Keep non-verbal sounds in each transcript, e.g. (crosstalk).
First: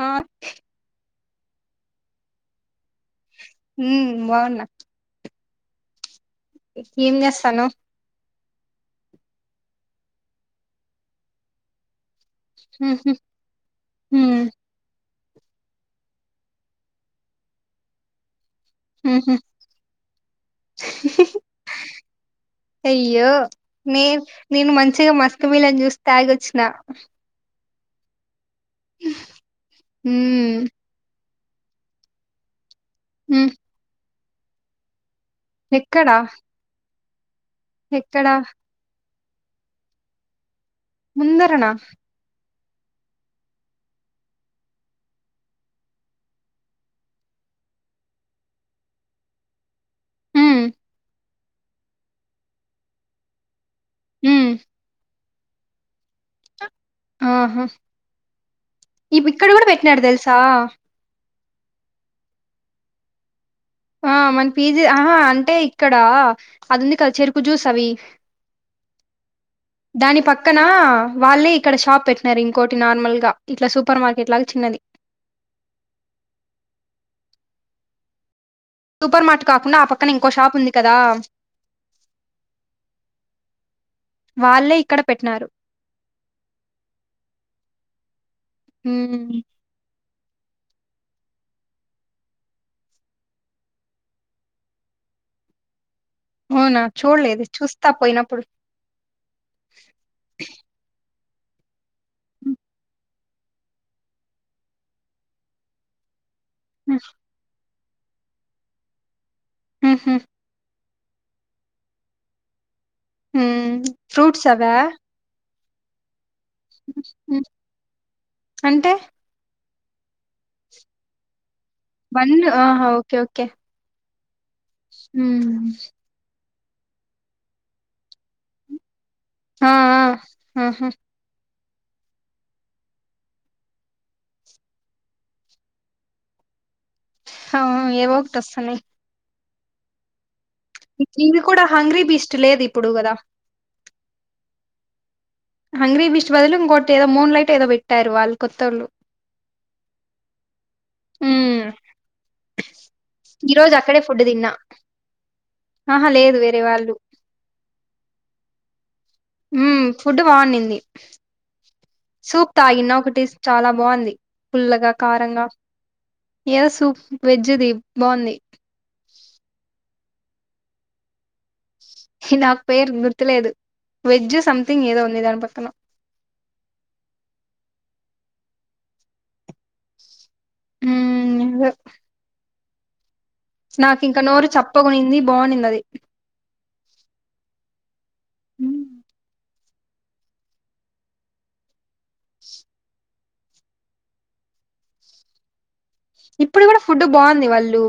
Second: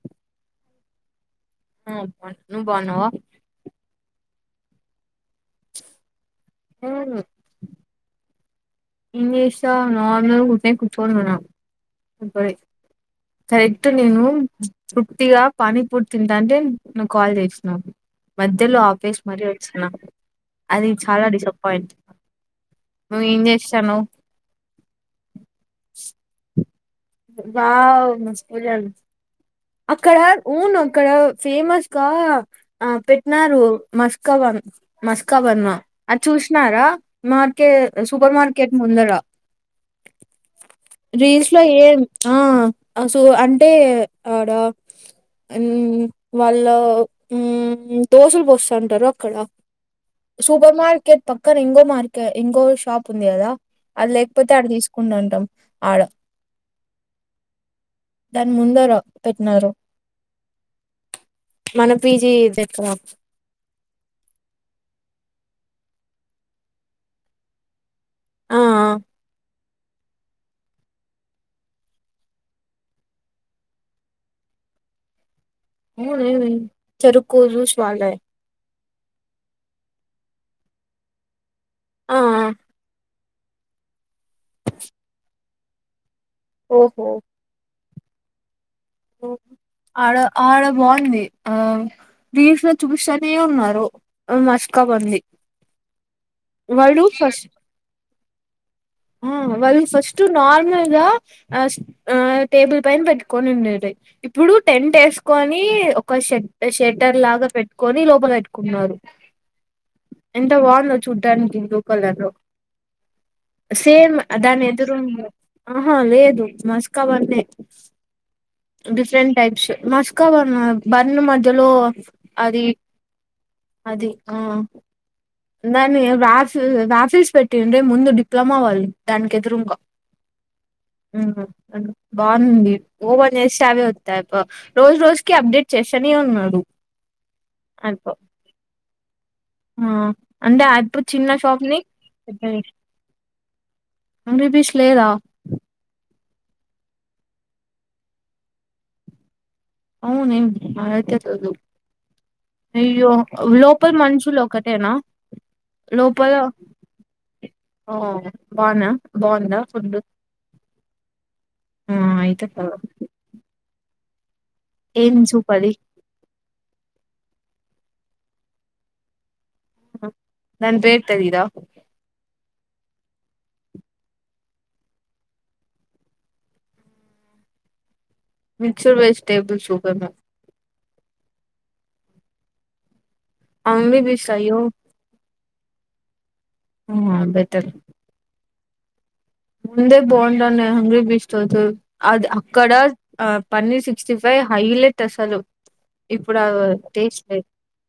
ఆ ఆ బాగున్న నువు బాగునవా హ్మ్ బాగున్నా ఏం ఉమ్. చేస్తున్నావ్ ఏం చేస్తా నార్మల్ గా కూర్చొని ఉన్న ఉహు కరెక్ట్ నేను ఉమ్ ఇగా పనీ పూర్ తింటంటే నువ్వు కాల్ చేసినావు మధ్యలో ఆపేసి ఉహు మరీ వచ్చిన అది చాలా డిసప్పాయింట్ నువ్వు అయ్యో ఏం చేస్తాన్నావ్ నే నేను మంచిగా మాస్క్ మిలియన్ జ్యూస్ తాగొచ్చిన వావ్ మాస్క్ మెలూన్ అక్కడ ఉమ్ ఊను అక్కడ ఫేమస్ గా ఆ ఉమ్ పెట్టినరూ మస్కవన్ మస్కావన్న ఎక్కడా అది చూసినారా మార్కెట్ ఎక్కడా సూపర్ మార్కెట్ ముందరా రీల్స్ లో ముందరనా ఏం ఆ అ సో అంటే ఆడ వాళ్ళ దోసలు పోస్తంటారు అక్కడ ఉమ్ సూపర్ మార్కెట్ పక్కన ఎంగో మార్కెట్ ఇకో షాప్ ఉంది కదా అది ఉమ్ లేకపోతే ఆడ తీసుకుంట ఉంటాం ఆడ ఆహా దాని ముందర ఇప్ ఇక్కడ కూడా పెట్టినారు. బెటినారు తెల్సా మన పీజీ (unintelligible) ఆ మన పీజీ ఆహా అంటే ఇక్కడ అది ఉంది కదా చెరుకు జ్యూస్ అవి ఆ! ఆ! దాని పక్కన వాళ్ళే ఇక్కడ షాప్ పెట్టినారు ఇంకోటి నార్మల్ గా ఇట్లా సూపర్ మార్కెట్ లాగా చిన్నది హూ హు హు చెరుకు జ్యూస్ వల్లేదే సూపర్ మార్ట్ కాకుండా ఆ పక్కన ఇంకో షాప్ ఉంది కదా ఆ ఆ వాళ్ళే ఇక్కడ పెట్టినారు ఓహో ఓహో! హ్మ్ ఆడ ఆడ బాగుంది ఆ రీల్స్ లో చూపిస్తనే ఉన్నారు మస్కా వన్ అని అవునా చూడలేదు చూస్తా పోయినప్పుడు ఆ వాళ్ళు ఫస్ట్ నార్మల్ గా ఆ ఆ టేబుల్ పైన పెట్టుకొని ఉండేది ఇప్పుడు టెంట్ వేసుకొని ఒక షె షెటర్ లాగా పెట్టుకొని లోపల పెట్టుకున్నారు ఉహు ఎంత బాగుందో చూడ్డానికి బ్లూ కలర్ లో హ్మ్ సేమ్ ఫ్రూట్స్ దాని అవా ఎదురుగా ఆహా లేదు మస్కా బన్ మ్మ్. అంటే డిఫరెంట్ టైప్స్ మస్కా బా బన్న మ ధ్యాలో బన్ అది ఆహా ఓకే ఓకే అది హ్మ్ దాన్ని రాఫి రాఫిల్స్ పెట్టీ ఉండే ముందు డిప్లొమా వాళ్ళు ఆ దానికెదురుగా ఆ ఆహా హూ బాగునుంది ఓపెన్ చేతే అవే వాతంది పో రోజు రోజుకి అప్డేట్ చేస్తానే ఉన్నాడు ఆ అయప్ప ఏవో ఒకటి ఆస్థానాయ్ ఆ అంటేప్పుడు చిన్న ఇది కూడా షాప్ ని హంగ్రీ బీస్ట్ లేదు ఇప్పుడు కదా లేదా హంగ్రీ బీస్ట్ బదులు ఇంకోటి ఏదో మూన్ లైట్ ఏదో పెట్టారు వాళ్ళు కొత్తోళ్ళు అవును ఏం (unintelligible) హ్మ్ అయ్యో ఈ రోజు లోపల అక్కడే ఫుడ్ మనుషులు తిన్నా ఒకటేనా ఆహా లోపల లేదు వేరే వాళ్ళు ఓ బాగున్నా బాగుందా ఉం ఫుడ్ బాఉన్నింది ఆ అయితే పర్వా సూప్తాగిన ఒకటి చాలా బావుంది పుల్లగా ఏం కారంగా సూప్ అది ఏదో సూప్ వెజ్ ది బావుంది దాన్ పేర్తెలీదా నాకు పేరు గుర్తులేదు వెజ్ సథింగ్ ఏదో ఉంది దాని పక్కన మిక్సడ్ వెజిటేబుల్స్ సూపెమొ ఉం అదే అంగడి నాకింక బీస్ నోరు అయ్యో చప్పగొనింది బాఉన్నింది ఉం బెటర్ మ్ ముందే (unintelligible) అది అక్కడ ఆ పన్నీర్ సిక్స్టీ ఫైవ్ హైలెట్ అసలు ఇప్పుడు గుడ ఫుడ్ టేస్ట్ లేదు బాఉంది వాళ్ళు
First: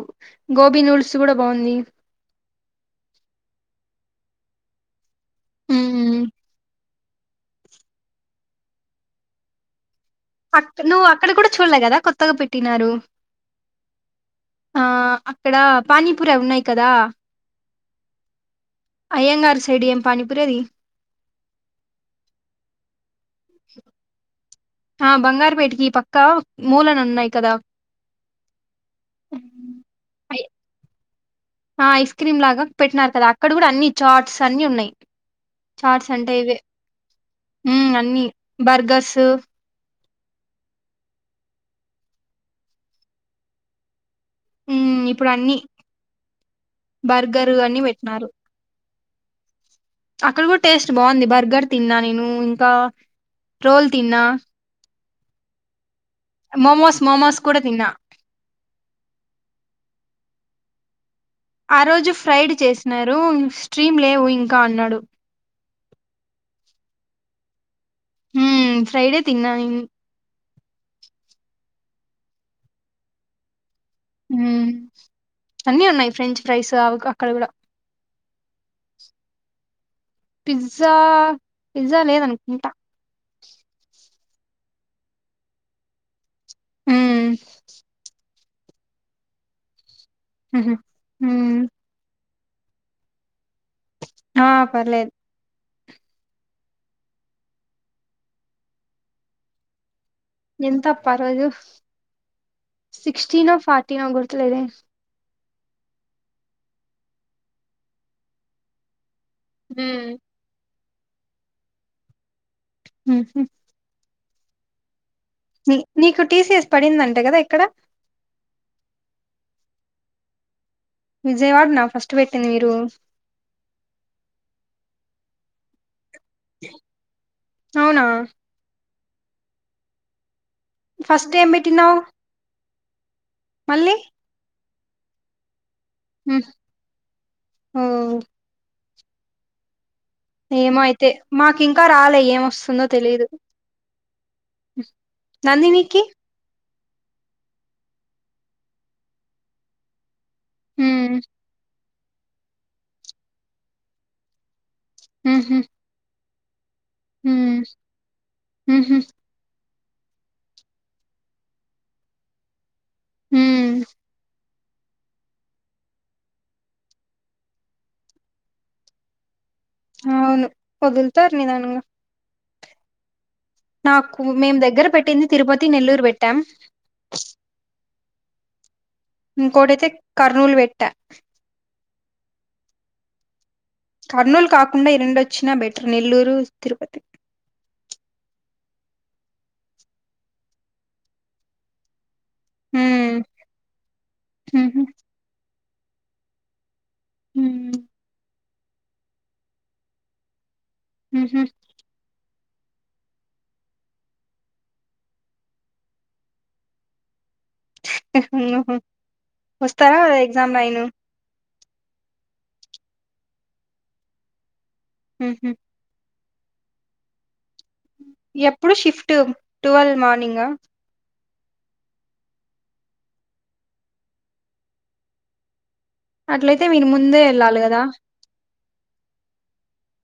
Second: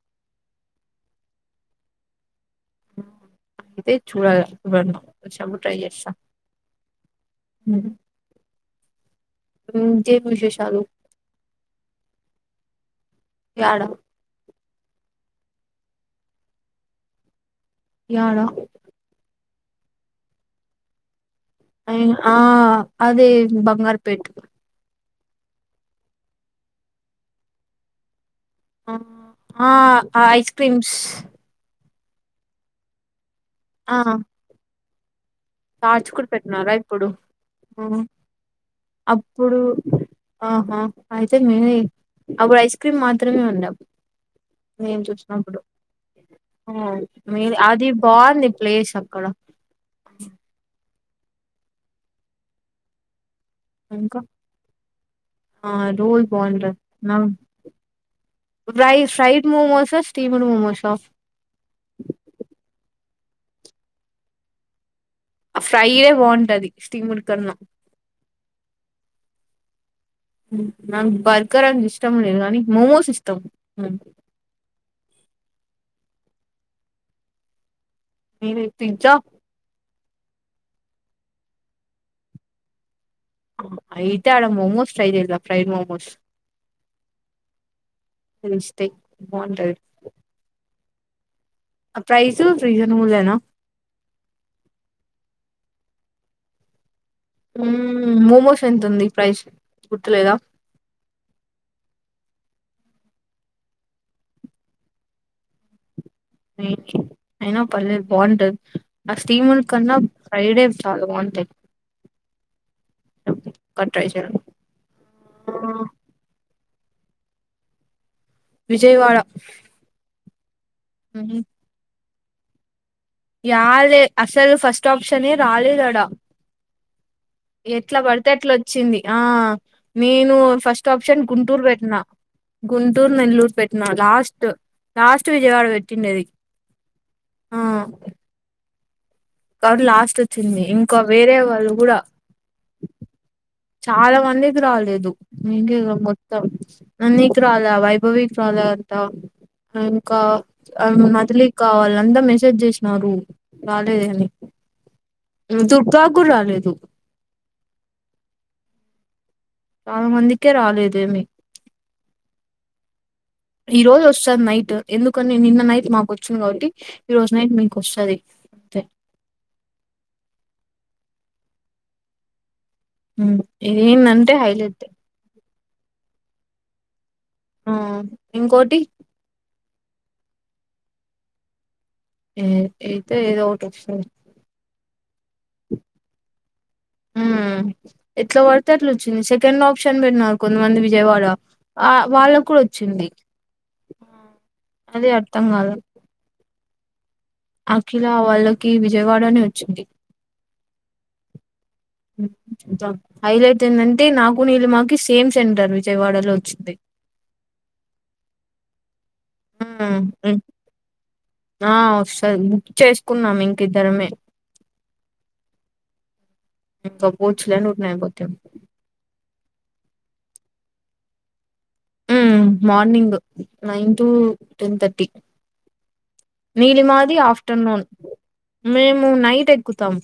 గోబీ నూడిల్స్ గుడ బాఉంది తే చూడ చూడలే నెక్ట్ టైం ట్రై చేస్తా మ్మ్ మ్ నమ్ అక్ నువ్వు అక్కడ గుడ చూడ్లే గదా కొత్తగా పెట్టినారు యాడ ఆ అక్కడ పానీపూరి అవున్నాయి కదా యాడ అయ్యంగార్ సైడ్ ఏం పానీపురది అయి ఆ అది బంగారుపేట్ ఆ బంగారుపేటకి పక్కా మూలనున్నాయి కదా అ ఆ ఐస్ క్రీమ్స్ ఆ ఐస్ క్రీమ్ లాగా పెట్టినారు గదా అక్కడ గూడా అన్ని చాట్స్ అన్ని ఉన్నాయి చాట్స్ కూడ్ అంటే ఇవే పెట్టినారా ఇప్పుడు మ్మ్ అన్ని బర్గర్స్ అప్పుడు ఆహా అయితే మే అప్పుడు ఐస్ క్రీమ్ మాత్రమే ఉండె నేను హ్మ్ ఇప్పుడు అన్ని చూసినప్పుడు బర్గర్ అన్ని అది పెట్టినారు బాఉంది ప్లేస్ కడ అక్కడ గుడ టేస్ట్ బావుంది బర్గర్ తిన్నా నేను ఇంకా రోల్ ఇంకా తిన్నా ఆ ర్ రోల్ మోమోస్ బాఉంటది మోమోస్ కూడా తిన్నా fry fried momos steamed momos ఆ రోజు ఫ్రైడ్ చేసినారు స్ట్రీమ్ లేవు ఇంకా అన్నాడు ఫ్రై ఎ బాఉంటాది స్టీమ్డ్ కన్నా హుం ఫ్రైడే తిన్నా నం బర్గర్ అంటే ఇష్టం లేదు కని మోమోస్ ఇష్టం అన్నీ ఉన్నయి ఫ్రెంచ్ ఫ్రైస్ అవి అక్కడ గుడ మీరె పిజ్జా పిజ్జా పిజ్జా లేదనుకుంటా అయితే ఆడ మోమోస్ ట్రై చేద్దాం ఫ్రైడ్ మొమోస్ మ్ స్టేక్ బావుంటది మ్హ్ మ్ ప్రైస్ ఫ్రీజనబుల్లెనా ఆ పర్లేదు మ్ మోమోస్ ఎంతుంది ఫ్రైస్ ఎంతప్ప రోజు సిక్స్టీీ నో ఫార్టీ నో గుర్తులేదే అయినా పర్లేదు బాగుంటది స్టీమ్డ్ కన్నా హ్మ్ ఫైడే. తలవాన్ంటేడ్. ఉమ్ ఉహు. ట్రై చేరన్. నీకు టీసీఎస్ పడిందంటా కదా ఎక్కడ. విజయవాడ. విజయవాడనా ఫస్ట్ పెట్టింది మీరు. యాల్దే అసలు ఫస్ట్ ఆప్షనే రాలేదడా. ఎట్లా అవునా పడితే అట్లా వచ్చింది ఆహ్ నేను. ఫస్ట్ ఆప్షన్ ఏం గుంటూరు పెట్టినావు పెట్నా. గుంటూరు నెల్లూరు పెట్టినా మళ్ళీ లాస్ట్ లాస్ట్ విజయవాడ పెట్ట్. తిన్నది ఉమ్, ఓ ఆహ్. కాబట్టి లాస్ట్. వచ్చింది ఏమో ఇంకా అయితే వేరే మాకు వాళ్ళు ఇంకా కూడా రాలే ఏమోస్తుందో తెలీదు. చాలా మందికి రాలేదు ఇంకా ఇక నందినికి మొత్తం. నా నీకు రాలే వైభవికి రాలేదంటా ఇంకా ఆహ్ ఉమ్, మదిలీకి కావాలి. వీళ్లంతా మెసేజ్ చేసినారు రాలేదాని ఉహు, ఉమ్ (unintelligible) కుర్ రాలేదు. ఉమ్ ఉమ్. చాలా మందికే రాలేదేమి. ఈ ఉమ్, రోజు వస్తది నైట్ ఎందుకని నిన్న నైట్ మాకు వచ్చింది. కాబట్టి ఈ రోజు నైట్ మీకు వస్తది. అంతే. అవును వదులుతారు నిదానంగా. ఉమ్, నాకు ఇదేందంటే మేము దగ్గర హైలైట్ పెట్టింది తిరుపతి నెల్లూరు పెట్టాం. ఆమ్ ఇంకోటి. ఇంకోటైతే కర్నూల్ వెట్టా. ఏ అయితే ఏదో ఒక్. కర్నూలు కాకుండా ఈ రెండు వచ్చినా బెటరే నెల్లూరు తిరుపతి. కట్లోచ్చింది సెకండ్ ఆప్షన్ పెట్టిన కొంతమంది విజయవాడ ఆహ్. వాళ్ళాకు కూడా వచ్చింది ఉమ్, ఉహు, అదే అర్థం కాలేదు. ఉమ్, అఖిలా వాళ్ళకి విజయవాడనే వచ్చింది. ఉహూ. హైలైట్ ఏందంటే నాకు నీలీమా కి సేమ్ సెంటర్ విజయవాడలో వచ్చింది. ఆహ్ వస్తారా ఉమ్, ఎగ్జామ్ నైన్. ఆ వస్తది బుక్ చేసుకున్నాం ఇంకిద్దరమే ఉహు ఇంక పో ఎప్పుడు షిఫ్ట్ ట్వల్వ్ మార్నింగా ఉ morning nine to ten thirty అట్లయితే మీరు నీలిమాది ముందే వెళ్ళాలి కదా ఆఫ్టర్నూన్ మేము నైట్ ఎక్కుతాం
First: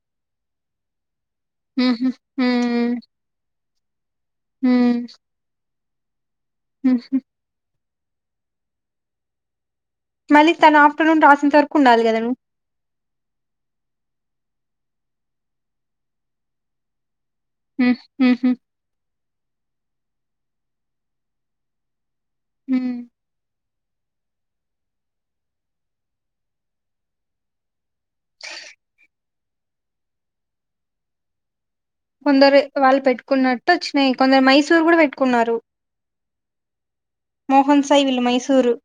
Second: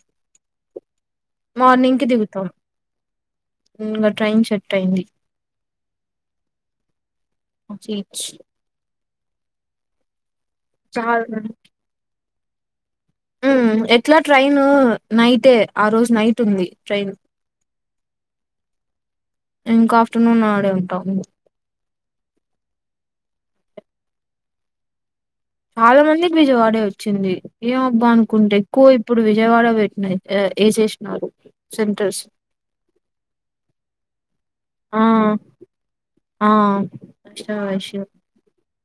మార్నింగ్కి ఉహు దిగుతాం ఉమ్ ఇంకా ట్రైన్ సెట్ ఉమ్ అయింది ఉహు చీజ్ మళ్ళీ తను ఆఫటర్నూన్ రాసేంత వరకు ఉండాలి కదా నువ్వు ఉ ఎట్లా ట్రైన్ నైటే ఆ రోజు నైట్ ఉంది ట్రైన్ ఉ ఉహు ఇంకా ఆఫ్టర్నూన్ ఆడే ఉంటాం ఉ చాలా మందికి విజయవాడే వచ్చింది ఏమబ్బా అనుకుంటే ఎక్కువ ఇప్పుడు విజయవాడ పెట్టిన ఏసేసినారు సెంటర్స్ కొందరు వాళ్ళు పెట్టుకున్నట్టు వచ్చినాయి కొందరు మైసూర్ కూడా ఆ పెట్టుకున్నారు ఆ అష్ట మోహన్ సై వెల్ మైసూరు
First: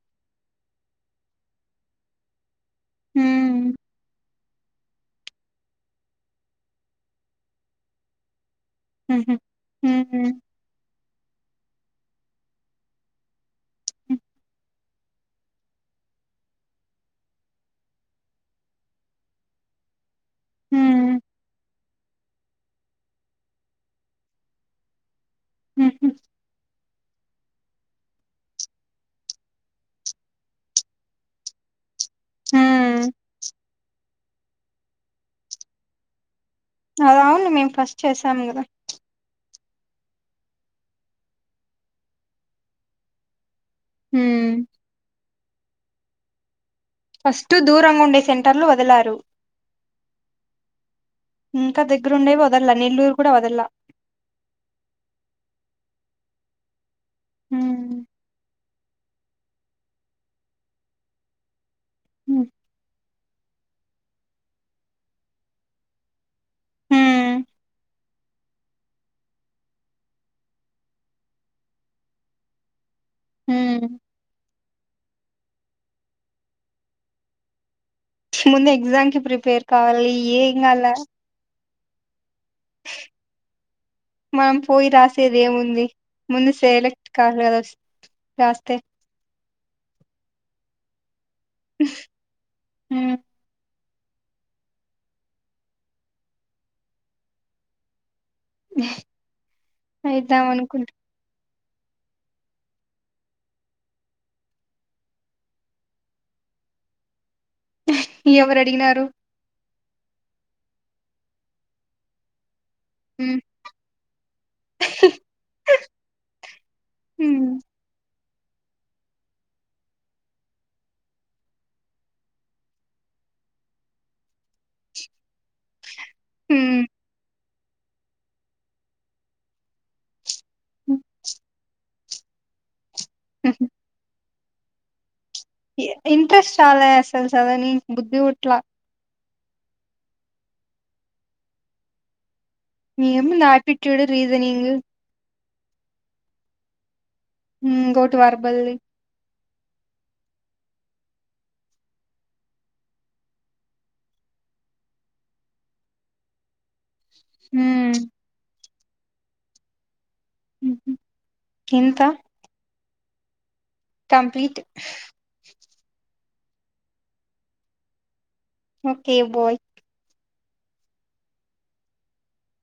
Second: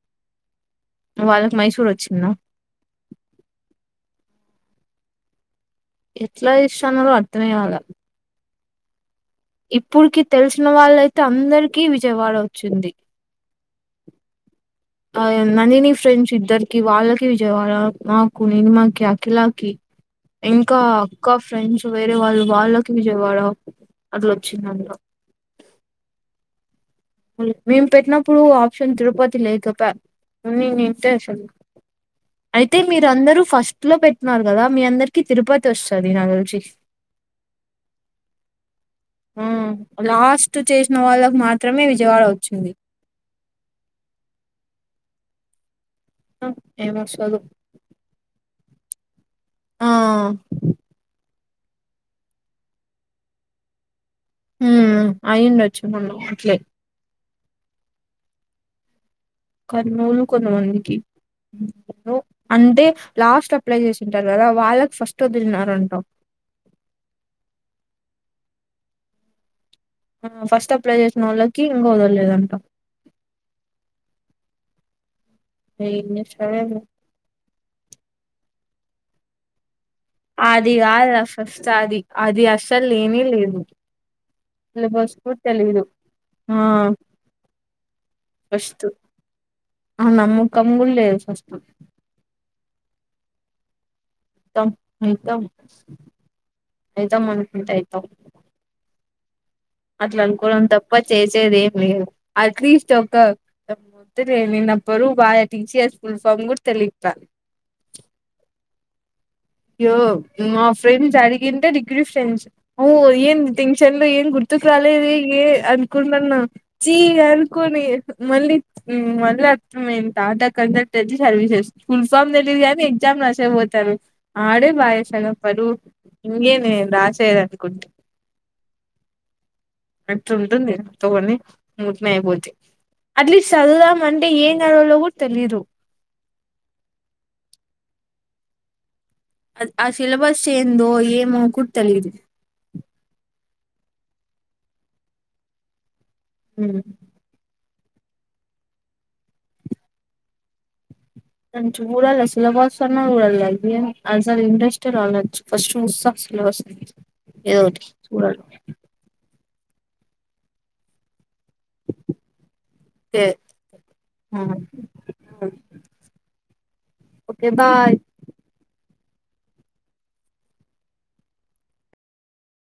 వాళ్ళకు మైసూర్ వచ్చింద హు ఎట్లా ఇష్టన్న అర్థంయ్వాల ఉహు ఇప్పుటికి ఉమ్ తెలిసిన వాళ్ళయితే అందరికీ విజయవాడ వచ్చింది ఆ నని నీ ఫ్రెండ్స్ ఇద్దరికి వాళ్ళకి విజయవాడ నాకు నిమాకి అఖిలాకి ఇంకా ఉమ్ అక్క ఫ్రెండ్స్ వేరే వాళ్ళు వాళ్ళకి విజేవాడ అట్లో వచ్చిందిందు ఉహు మేము పెట్టినప్పుడు ఆప్షన్ తిరుపతి లేకపోంతే అసలు అయితే ఉమ్ మీరు అందరూ ఫస్ట్ లో పెట్టిన్నారు కదా మీ అందరికి తిరుపతి వస్తుంది నా గులిజ అద అవును మేము ఫస్ట్ చేసాం కదా ఆ లాస్ట్ చేసిన వాళ్ళకు మాత్రమే విజయవాడ వచ్చింది హు ఆ ఫస్ట్ దూరంగా ఉండే సెంటర్లు వదలారు ఆ ఇంకా దగ్గరుండేవి వదల్లా నెల్లూరు కూడా వదల్లా ఉ అయిండొచ్చ మన్న అట్లే హ కర్నూలు కొను మదికి ఉమ్. అంటే లాస్ట్ అప్లై చేసింటారు కదా వాళ్ళకి ఫస్ట్ వ తన్నారంటా హ్మ్ ఫస్ట్ అప్లై చేసిన వాళ్ళకి ఇంకా వదలేదంట హ ఏ సరే ముందు ఎగ్జామ్ కి ప్రిపేర్ కావాలి ఏ ఇం అది కాాల కాదు ఫస్ట్ అది అది అస్సలు లేని లేదు మనం పోయి సిలబస్ రాసేది కూడా తెలీదు ఏముంది ముందు సెలెక్ట్ కాలదు కదా వ ఫస్ ఆ నమ్ కమ్ గుళ్ళే ఫస్ హ ం అవుతాం అవుతాం అనుకుంటా అవుతాం అట్లా అయిద్దాం అనుకోం అనుకుంట తప్ప చేసేది అట్లీస్ట్ ఒక నిన్నప్పుడు బాగా టీసీఆర్ ఫుల్ ఫామ్ కూడా లితాల ఎవరు అడిగినారు యో ఆ ఫ్రెండ్స్ అడిగింట డిగ్రీ ఫ్రెండ్స్ ఓ హ్మ్ ఏన్ టెన్షన్లు ఏన్ గుర్తుకు రాలేదుగ అనుకుంట నన్న చీగ హ్మ్ అనుకోని మళ్ళీ మళ్ళీ అ తట కన్సల్టె సర్వీసెస్ స్కూల్ ఫామ్ తెలిదు కాగానీ ఎగ్జామ్ రాశ పోతాను ఆడే బాయసనప్పడు ఇినే హ్మ్ ఆశ అదం అట్ ఉంటుంది హ్మ్. తకని మభూర్తి అట్లీస్ట్ చదువుదాం అంటే ఏ నడలో ఇంట్రెస్ట్ చాలా అసలు చదవని బుద్ధి ఒట్లా ఆ సిలబస్ ఏందు ఏమో కుట్ తెలి నేము ఎప్పిట్యూడ్ డు రీసనింగ్ హ హ గోటు వార్బల్లి చూడాలి సిలేబస్ అన్న చూడాలి ఐబి అసలు ఇంట్రెస్ట్ రాలేదు ఫస్ట్ చూస్తా సిలేబస్ ఏదో ఓటి హ్మ్ చూడాలి ఎంత ఏ complete okay bye okay bye